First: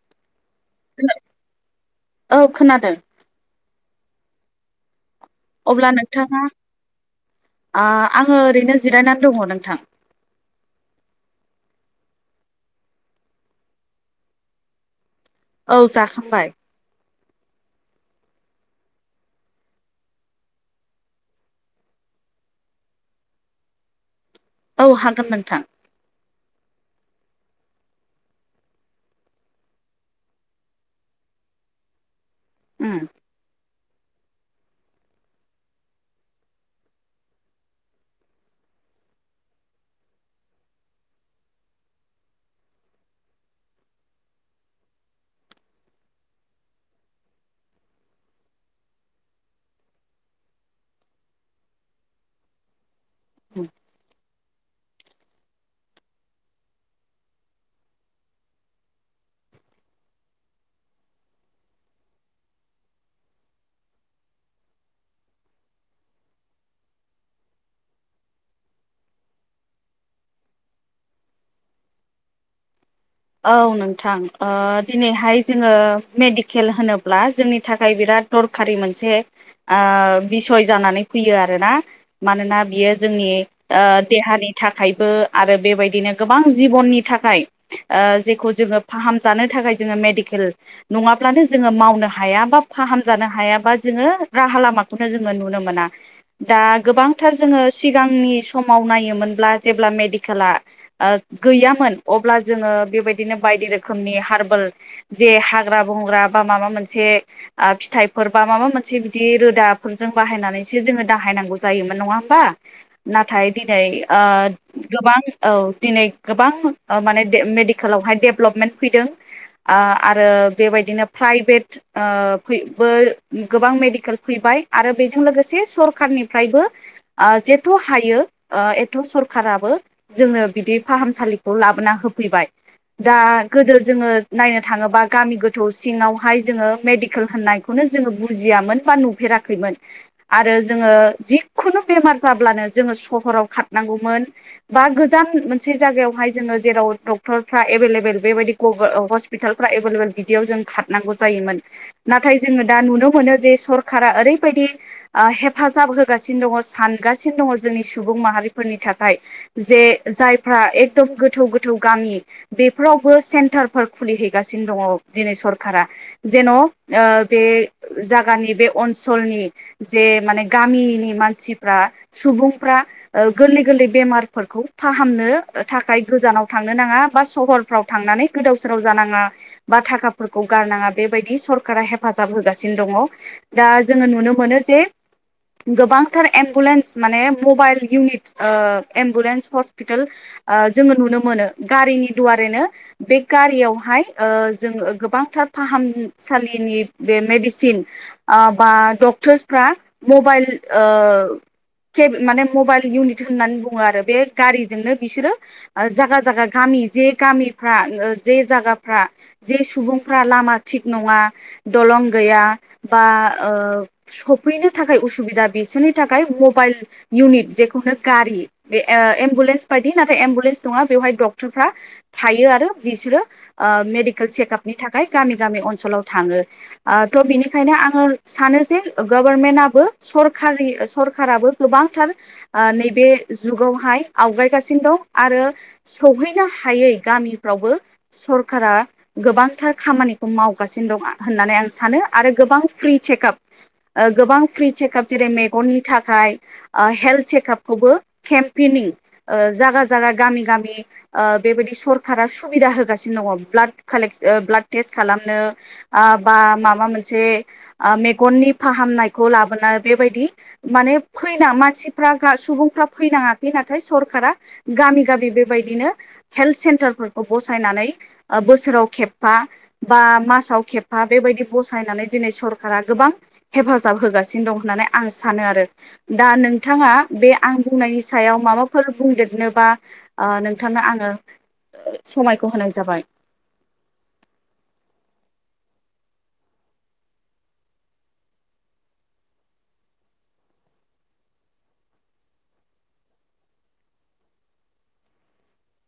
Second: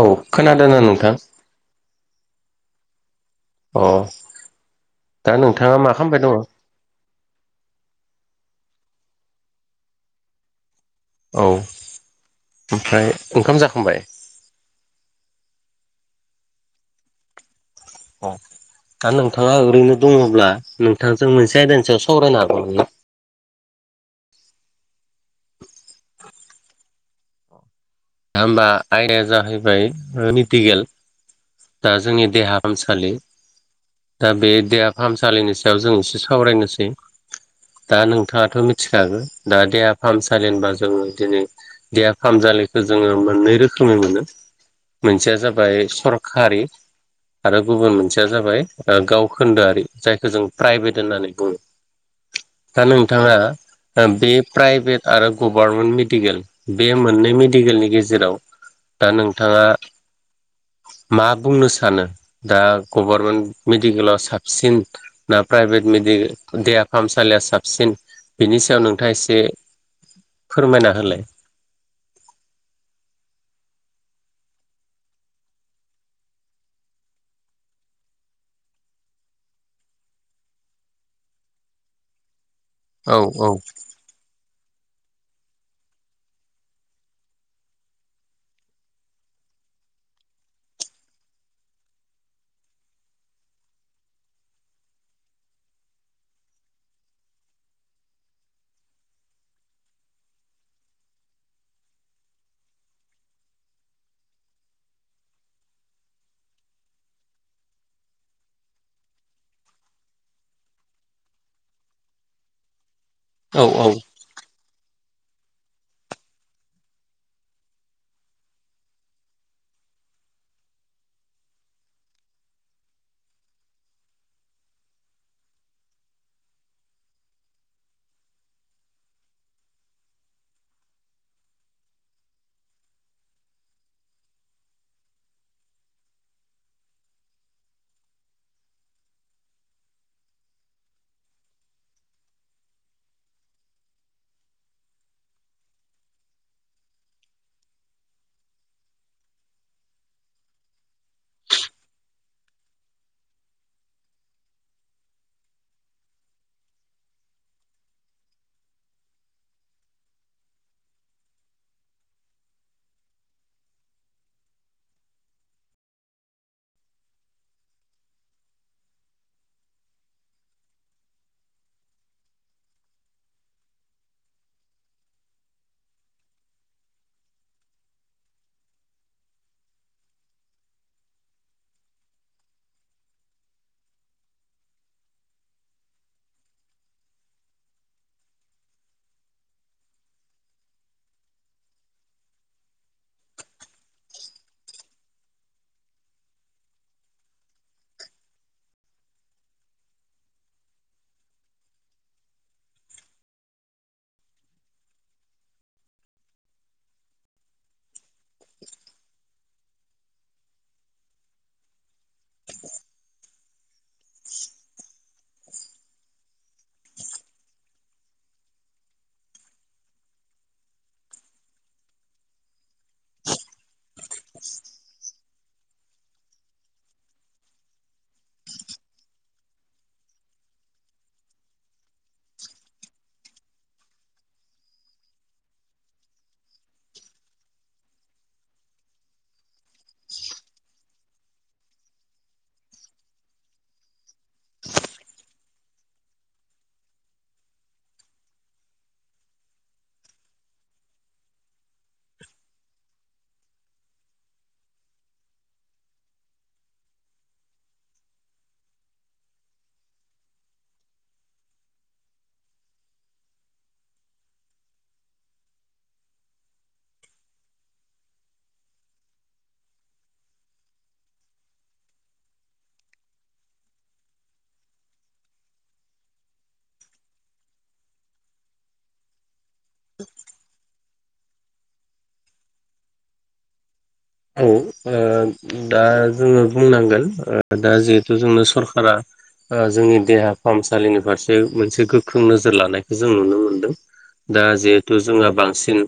औ खोनादोना नोंथां? खोनादो। अ। दा नोंथाङा अब्ला मा खालामबाय दङ नोंथाङा औ आ आङो ओरैनो जिरायना दङ नोंथां। औ ओमफ्राय ओंखाम जाखांबाय? औ जाखांबाय। अ। दा नोंथाङा ओरैनो दङब्ला नोंथांजों मोनसे आयदानि सायाव सावरायनो हागौमोन ना? [inaudible] औ हागोन नोंथां। दा होमबा आयदाया जाहैबाय ओ मिडिगेल दा जोंनि देहा उम हामसालि दा बे देहा फाहामसालिनि सायाव जों एसे सावरायनोसै। दा नोंथाङाथ' मिथिखागो दा देहा फाहामसालि होनबा जोङो दिनै देहा फाहामसालिखो जोङो मोननै रोखोमै मोनो। मोनसेया जाबाय सरखारि आरो गुबुन मोनसेया जाबाय ओ गावखोन्दोआरि जायखौ जों प्राइभेट होननानै बुङो। दा नोंथाङा ओ बे प्राइभेट आरो ग'भारनमेन्ट मेडिकेल बे मोननै मे डिकेलनि गेजेराव दा नोंथाङा मा बुंनो सानो दा गभार्मेन्ट मेडिकेला साबसिन ना प्राइभेट मेड दे-देहा फाहामसालिया साबसिन बिनि सायाव नोंथाङा एसे फोरमायना होलाय। औ नोंथां ओ दिनैहाय जोङो मेडिकेल होनोब्ला जोंनि थाखाय बिराद दरखारि मोनसे आ बिसय जानानै फैयो आरोना। मानोना बियो औ जोंनि औ ओ देहानि थाख थाखायबो आरो बेबायदिनो गोबां जिबननि थाखाय ओ जेखौ जोङो फाहाम जानो थाखाय जोङो मेडिकेल नङाब्लानो जोङो मावनो हाया बा फा फाहाम जानो हाया बा जोङो राहा लामाखोनो जोङो नुनो मोना दा गोबांथार जोङो सि सिगांनि समाव नायोमोनब्ला जेब्ला मेडिकेला ओ गैयामोन अब्ला जोङो बेबायदिनो बायदि रोखोमनि हारबोल जे हाग्रा बंग्रा बा माबा मोनसे ओ फिथाइफोर बा माबा मोनसे बिदि रोदाफोरजों बाहायनानैसो जोङो दाहायनांगौ जायोमोन नङा होमबा? नाथाय औ दिनै औ ओ गोबां औ दिनै गोबां ओ माने मेडिकेलावहाय डेभेलपमेन्ट फैदों ओ आरो बेबायदिनो प्राइभेट ओ गोबां मेडिकेल फैबाय आरो बेजों लोगोसे सरखारनिफ्रायबो आ जेथ' हायो ओ एथ' सरखाराबो जोङो बिदि फाहामसालिखौ लाबोना होफै फैबाय। दा गोदो जोङो नायनो थाङोबा गामि गोथौ सिङावहाय जोङो मेडिकेल होननायखौनो जोङो बुजिया बा नुफेराखैमोन आरो जोङो जिखुनु बेमार जाब्लानो जों जोङो सहराव थांनांगौमोन बा गोजान मोनसे जायगायावहाय जोङो जेराव डक्टरफ्रा एभैेलेबेल बेबायदि हस्पितालफ्रा एभैेलेबल बिदियाव जों खारनांगौ जायोमोन। नाथाय जोङो दा नुनो मोनो जे सरखारा ओरैबायदि ओ हेफाजाब होगासिनो दङ सान गासिनो दङ जोंनि सुबुं माहारिफोरनि थाखाय जे जायफ्रा एकदम गोथौ गो थौव गामि बेफोरावबो सेन्टारफोर खुलिहैगासिनो दङ दिनै सरखारा जेन' ओ बे जागानि बे नसोलनि जे माने गामिनि मानसि सुबुंफ्रा ओ गोरलै गोरलै बेमारफोरखौ फाहामनो थाखाय गोजानाव थांनो नाङा बा सहरफ्राव थांनानै गोदाव सोराव जानाङा बा थाखाफोरखौ गारनाा बेबायदि सरकारा हेफाजाब होगासिनो दङ दा जोङो नुनो मोनो जे गोबांथार एम्बुलेन्स माने मबाइल इउनिट‌ ओ एम्बुलेन्स हस्पिताल ओ जोङो नुनो मोन नो गारिनि दुवारैनो बे गारियावहाय ओ जोङो गोबांथार फाहाम फरायसालिनि बे मेडिसिन आ बा डक्टरसफ्रा मबाइल ओ के माने मबाइल इउनिट होननानै बुङो आरो बे गारिजोंनो बिसोरो जायगा जायगा गामि जे गामिफ्रा जे जायगाफ्रा जे सुबुंफ्रा लामा थिग नङा दलं गैया बा ओ सफैनो थाखाय उसुबिदा बिसोरनि थाखाय मबाइल इउनिट जेखौनो गारि एम्बुलेन्स बायदि नाथाय एम्बुलेन्स नङा बेवहाय डक्टरफ्रा थायो आरो आ बिसोरो मेडिकेल चेकआपनि थाखाय गामि गामि अनसलाव थाङो आ बिनिखायनो आङो सानो जे गभारनमेन्टआबो सरकारि सरखाराबो गोबांथार आ नैबे जुगावहाय आवगायगासिनो दं आरो सहैनो हायै गामिफ्रावबो सरखारा गोबांथार खामानिखौ माव मावगासिनो दं होन्नानै आं सानो आरो गोबां फ्रि सेखाब ओ फ्रि सेखाब जेरै मेगन नि थाखाय ओ हेल्ड चेकपखौबो केमपेनिं ओ जागा जागा गामि गामि ओ बेबायदि सरखारा सुबिदा होगासिनो दङ ब्लाद कालेक बाब्लाद टेस्ट खालामनो ओ बा माबा मोनसे मेगननि फाहामनायखौ लाबोनो बेबायदि माने फैना मानसिफ्रा सुबुंफ्रा फैनाङाखै नाथाय सरखारा गामि गामि बे बेबायदि हेल्ड सेन्टारफोराव बसायनानै ओ बोसोराव खेबफा बा मास साव खेबफा बेबायदि बसायनानै दिनै सरकारा गोबां हेफाजाब होगासिनो दं होननानै आं सानो आरो दा नोंथाङा बे आं बुंनायनि सायाव माबाफोर बुंदेरनोबा ओ नोंथांनो आङो समायखौ होनाय जाबाय। औ ओ दा जोङो बुंनांगोन दा जिहेथु जोंनो सरकारा ओ जोंनि देहा फाहामसालिनि फारसे मोनसे गोख्रों नोजोर लानायखौ जों नुनो मोनदों। दा जिहेथु जोंहा बांसिन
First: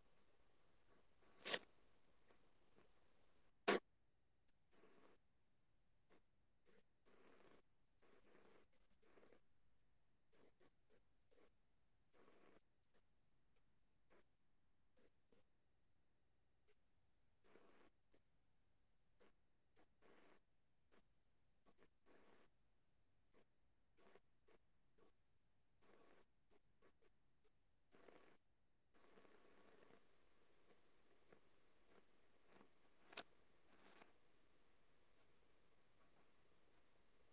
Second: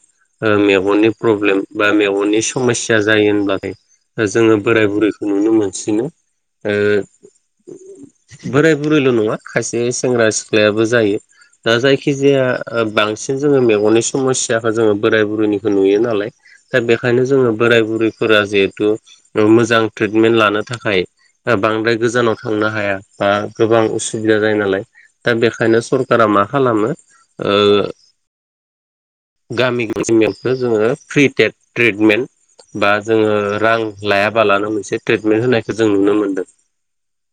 ओ मेगननि प्रब्लेम बा मेगननि समयसि याजायो होनब्लाथाय जोङो बोराय बुरैखौ नुनो मोनसिनो। ओ बोराय बुरैल नङा खायसे सेंग्रा सिख्लायाबो जायो। दा जायखिजाया ओ बांसिन जोङो मेगननि समस्याखौ जोङो बोराय बुरैनिखौ नुयो नालाय दा बेखायनो जोङो बोराय बुरैफोरा जिहेथु मोजां ट्रिटमेन्ट लानो थाखाय बांद्राय गोजानाव थांनो हाया बा गोबां उसुबिदा जायो नालाय। दा बेखायनो सरकारा मा खालामो ओ गामि गामियावसो जोङो फ्रि टेट ट्रिटमेन्ट। बा जोङो रां लायाबालानो मोनसे ट्रिटमेन्ट होनायखौ जों नुनो मोनदों।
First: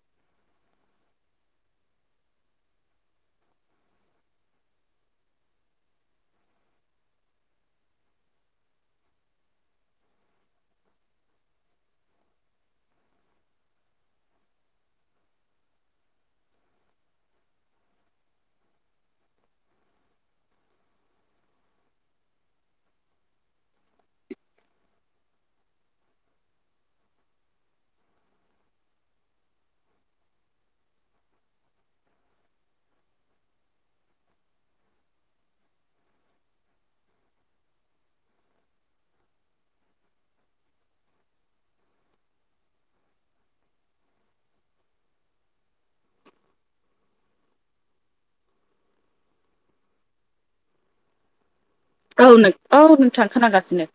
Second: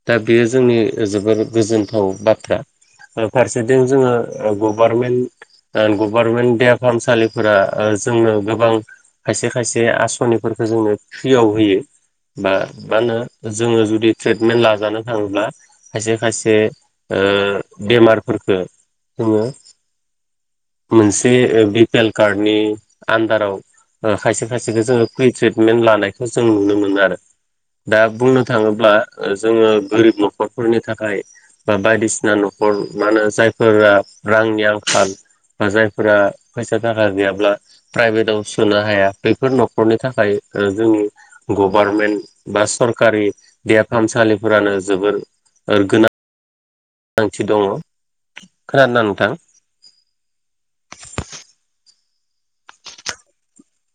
दा बेयो जोंनि जोबोर गोजोनथाव बाथ्रा। फारसेथिं जोङो गभारमेन्ट गभारनमेन्ट देहा फाहामसालिफोरा जोंनो गोबां खायसे खायसे आसनिफोरखौ जोंनो फ्रियाव होयो। बा मा होनो जोङो जुदि ट्रिटमेन्ट लाजानो थाङोब्ला खायसे खायसे ओ बेमारफोरफोरखो जोङो। मोनसे बि पि एल कार्डनि आन्दाराव खायसे खायसेखौ जोङो फ्रि ट्रिटमेन्ट लानायखौ जों नुनो मोनो आरो। दा बुंनो थाङोब्ला जोङो गोरिब न'खरफोरनि थाखाय बा बायदिसिना न'खर मा होनो जायफोरा रांनि आंखाल बा जायफोरा फैसा थाखा गैयाब्ला प्राइभेटाव सोनो हाया बेफोर नखर थाखाय जोंनि गभारनमेन्ट बा सरकारि देहा फाहामसालिफोरानो जोबोर ओ गोनांथि दङ खोनादों ना नोंथां? औ नों औ नोंथां खोनागासिनो।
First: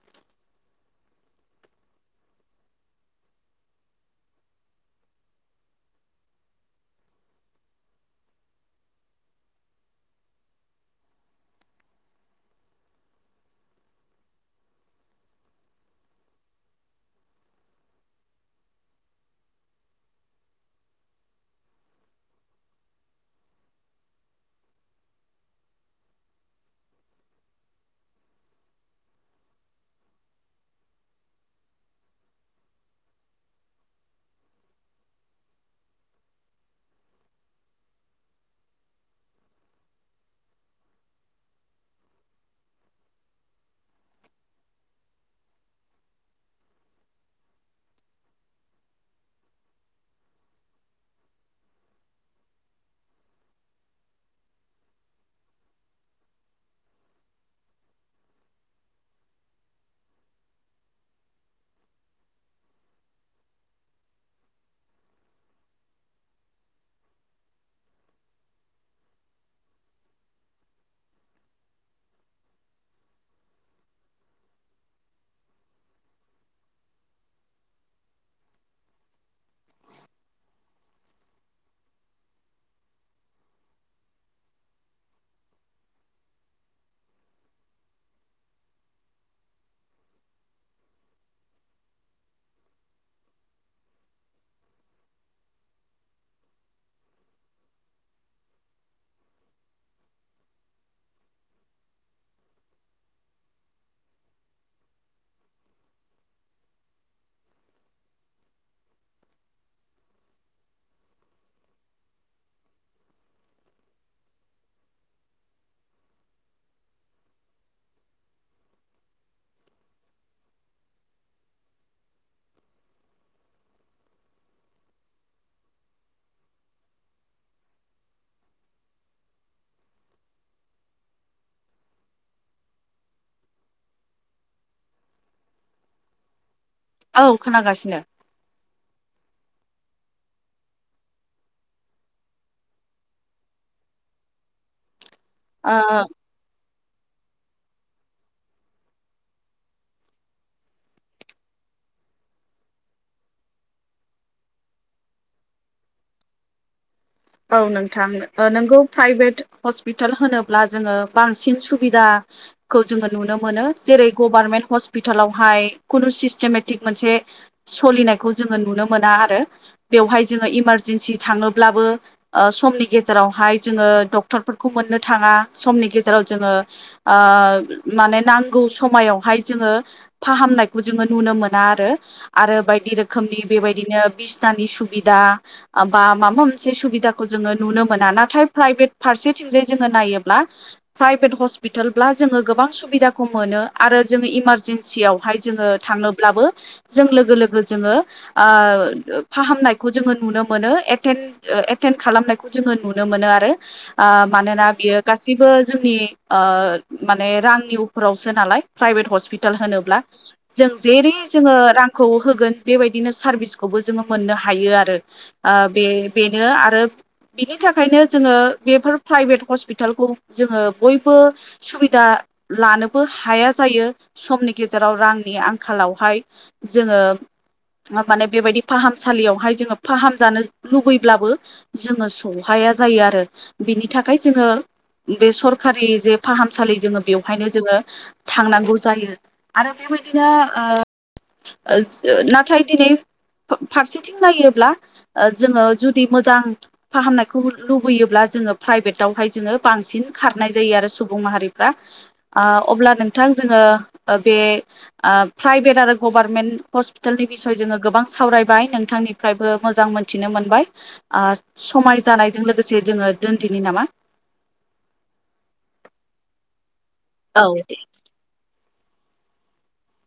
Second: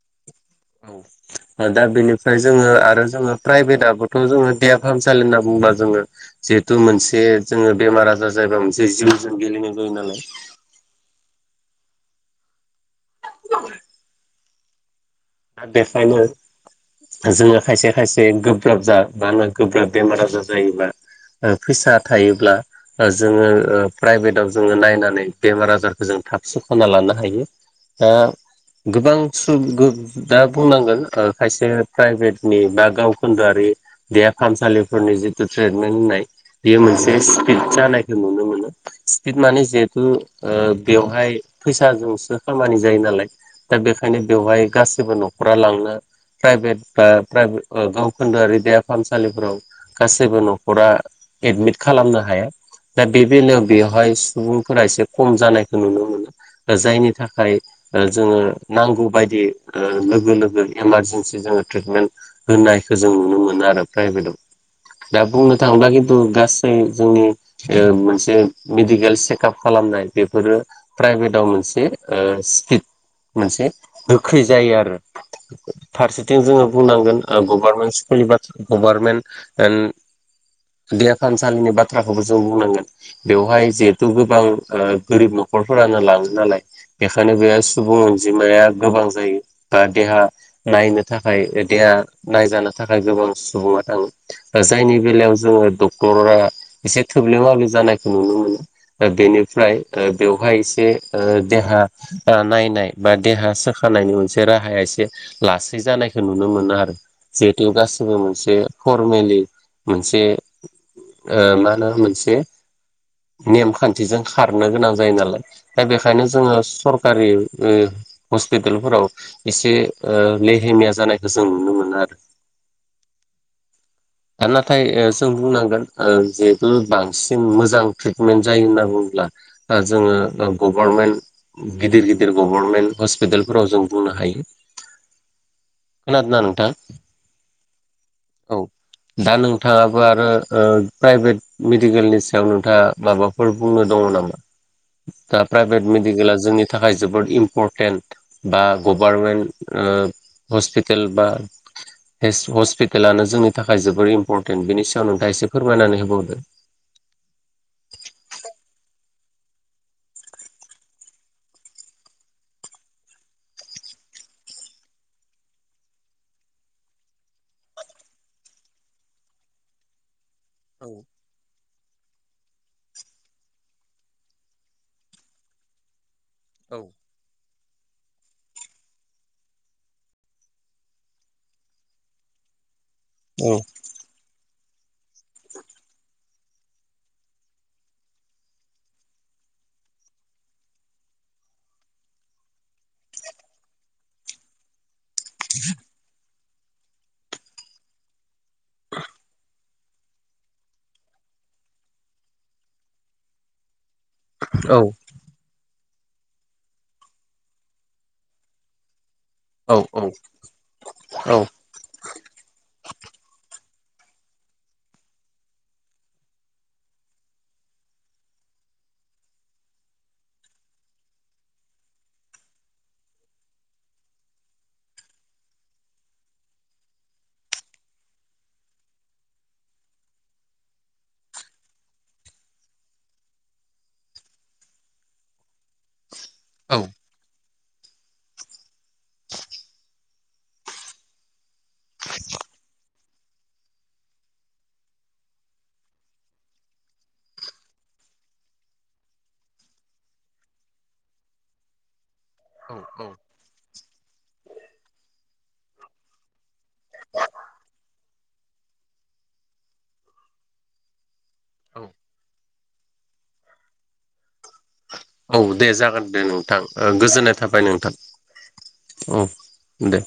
औ दा बेनिफ्राय जोङो आरो जोङो प्राइभेटा बोथ' जोङो देहा फाहामसालि होनना बुं बा जोङो जिहेथु मोनसे जोङो बेमार आजार जायोबा मोनसे जिउ जों गेलेनो जायो नालाय [inaudible] [inaudible] बेखायनो जोङो खायसे खायसे गोब्राब जा बा गोब्राब बेमार आजार जायोबा ओ फैसा थायोब्ला जोङो ओ प्राइभेटाव जोङो नायनानै बेमार आजारखौ जों थाब सोखना लानो हायो। आ गोबां सुबुं गुब दा बुंनांगोन खायसे प्राइभेटनि बा गावखोन्दोआरि देहा फाहामसालिफोरनि जिथु ट्रिटमेन्ट होननाय बेयो मोनसे स्पिड जानायखौ नुनो मोनो स्पिद माने जिहेथु ओ बेवहाय फैसाजोंसो खामानि जायो नालाय दा बेखायनो बेवहाय गाैसैबो न'खरा लांनो प्राइभेट बा प्राइभेट औ गावखोन्दोआरि देहा फाहामसालिफोराव गासैबो न'खरा एडमिट खालामनो हाया। दा बे बेलायाव बेवहाय सुबुंफोरा एसे खम जानायखौ नुनो मोनो। जायनि थाखाय ओ जोङो नांगौ बायदि ओ लोगो लोगो इमारजेेनसि जोङो ट्रिटमेन्ट होनायखौ जों नुनो मोनो आरो प्राइभेटाव। दा बुंनो थाङोब्ला खिन्थु गासै जोंनि मोनसे मेडिकेल चेकआप खालाम नाय बेफोरो प्राइभेटाव मोनसे स्किड मोनसे खै जायो आरो। फारसेथिं जोङो बुंनांगोन गभार्नमेन्ट स्कुलनि बाथ्रा गभार्नमेन्ट देहा फाहामसालिनि बाथ्राखौबो जों बुंनांगोन बेवहाय जिहेथु गोबां गोरिब न'खर नखरफोरानो लाङो नालाय बेखायनो बे सुबुं अनजिमाया गोबां जायो दा देहा नायनो थाखाय देहा नायजानो थाखाय गोबां सुबुङा थाङो। जायनि बेलायाव जोङो डक्टरा एसे थोब्ले माबे जानायखौ नुनो मोनो। बेनिफ्राय बेवहाय एसे देहा नायनाय बा देहा साख खानायनि मोनसे राहाया एसे लासै जानायखौ नुनो मोनो आरो जिहेथु गासिबो मोनसे। फरमेलि मोनसे ओ मा होनो मोनसे नेमखान्थिजों खारनो गोनां जायो नालाय दा बेखायनो जोङो सरकारि। हस्पितालफोराव एसे ओ लेहेमिया जानायखौ जों नुनो मोनो आरो। [inaudible] दा नाथाय ओ जों बुंनांगोन जिहेथु बांसिन मोजां ट्रिटमेन्ट जायो होनना बुङो ब्ला जोङो गभारमेन्ट गिदिर गिदिर गभर्मेन्ट हस्पितालफोराव जों बुंनो हायो खोनादों ना नोंथां औ खोनागासिनो औ दा नोंथाङाबो आरो ओ प्राइभेट मेडिकेलनि सायाव नोंथाङा माबाफोर बुंनो दङ नामा? दा प्राइभेट ओ मेडकेल जोंनि थाखाय जोबोद इम्परटेन्ट बा गभारमेन्ट ओ हस्पिटेल बा हेस हस्पितालानो जोंनि थाखाय थाखाय जोबोर इम्परटेन्ट बेनि सायाव नोंथाङ एसे फोरमायनानै होबावदो। औ नोंथां नोंगौ प्राइभेट हस्पिटाल होनोब्ला जोङो बांसिन सुबिदाखौ जोङो नुनो मोनो जेरै गभा गभानमेन्ट हस्पिटालावहाय खुनु सिस्टेमेटिक मोनसे सोलिनायखौ जोङो नुनो मोना आरो। बेवहाय जोङो औ इमारजेन्सि थाङोब्लाबो ओ समनि गेजेरावहाय जोङो डक्टरफोरखौ मोननो थाङा समनि गेजेराव जोङो ओ माने नांगौ समायावहाय जोङो फाहामनायखौ जोङो नुनो मोना आरो आरो बायदि रोख खोमनि औ बेबायदिनो बिसनानि सुबिदा बा माबा मोनसे सुबिदा खौ जोङो नुनो मोना नाथाय प्राइभेट फारसेथिंजाय जोङो नायोब्ला प्राइभेट हस्पिटाब्ला जोङो गोबां सुबिदाखौ मोनो आरो जोङो इमारजेन्सियाव हाय जोङो थाङोब्लाबो जों लोगो लोगो जोङो ओ फाहामनाय खौ जोङो नुनो मोनो एटेम्प ओ एटेम्प खालामनायखौ जोङो नुनो मोनो आरो आ मानोना औ बियो गासिबो जोंनि ओ माने रांनि उपोरावसो नालाय प्राइभेट हस्पि टाल औ होनोब्ला जों जेरै औ जोङो रांखौ होगोन बेबायदिनो सारभिस। खौबो जोङो मोननो हायो आरो ओ बे बेनो आरो बिनि थाखायनो जोङो बेफोर प्राइभेट हस्पिटालखौ जोङो बयबो सुबिदा लानोबो हाया जायो समनि गेजेराव रांनि आंखालावहाय जोङो माबानो बेबायदि फाहामसालियावहाय जोङो फाहाम जानो लुुबैब्लाबो जोङो सौहाया जायो आरो बिनि थाखाय जोङो बे सरखारि जे फाहामसालि जोङो बेवहायनो जोङो थांनांगौ जायो आरो बेबायदिनो ओ जो ओ नाथाय दिनै फारसेथिं नायोब्ला ओ जोङो जुदि मोजां फाहामनायखौ लुबैयोब्ला जोङो प्राइभेटावहाय जोङो बांसिन खारनाय जायो आरो सुबुं माहारिफ्रा आ अब्ला औ नोंथां जोङो ओ बे ओ प्राइभेट आरो गभार्नमेन्ट हस्पिटालनि बिसय जोङो गोबां सावरायबाय नोंथां निफ्रायबो मोजां मोनथिनो मोनबाय आ औ समाय जानायजों लोगोसे जोङो दोनदिनि नामा। औ दे जागोन दे नोंथां ओ गोजोननाय औ थाबाय दे नोंथां। औ दे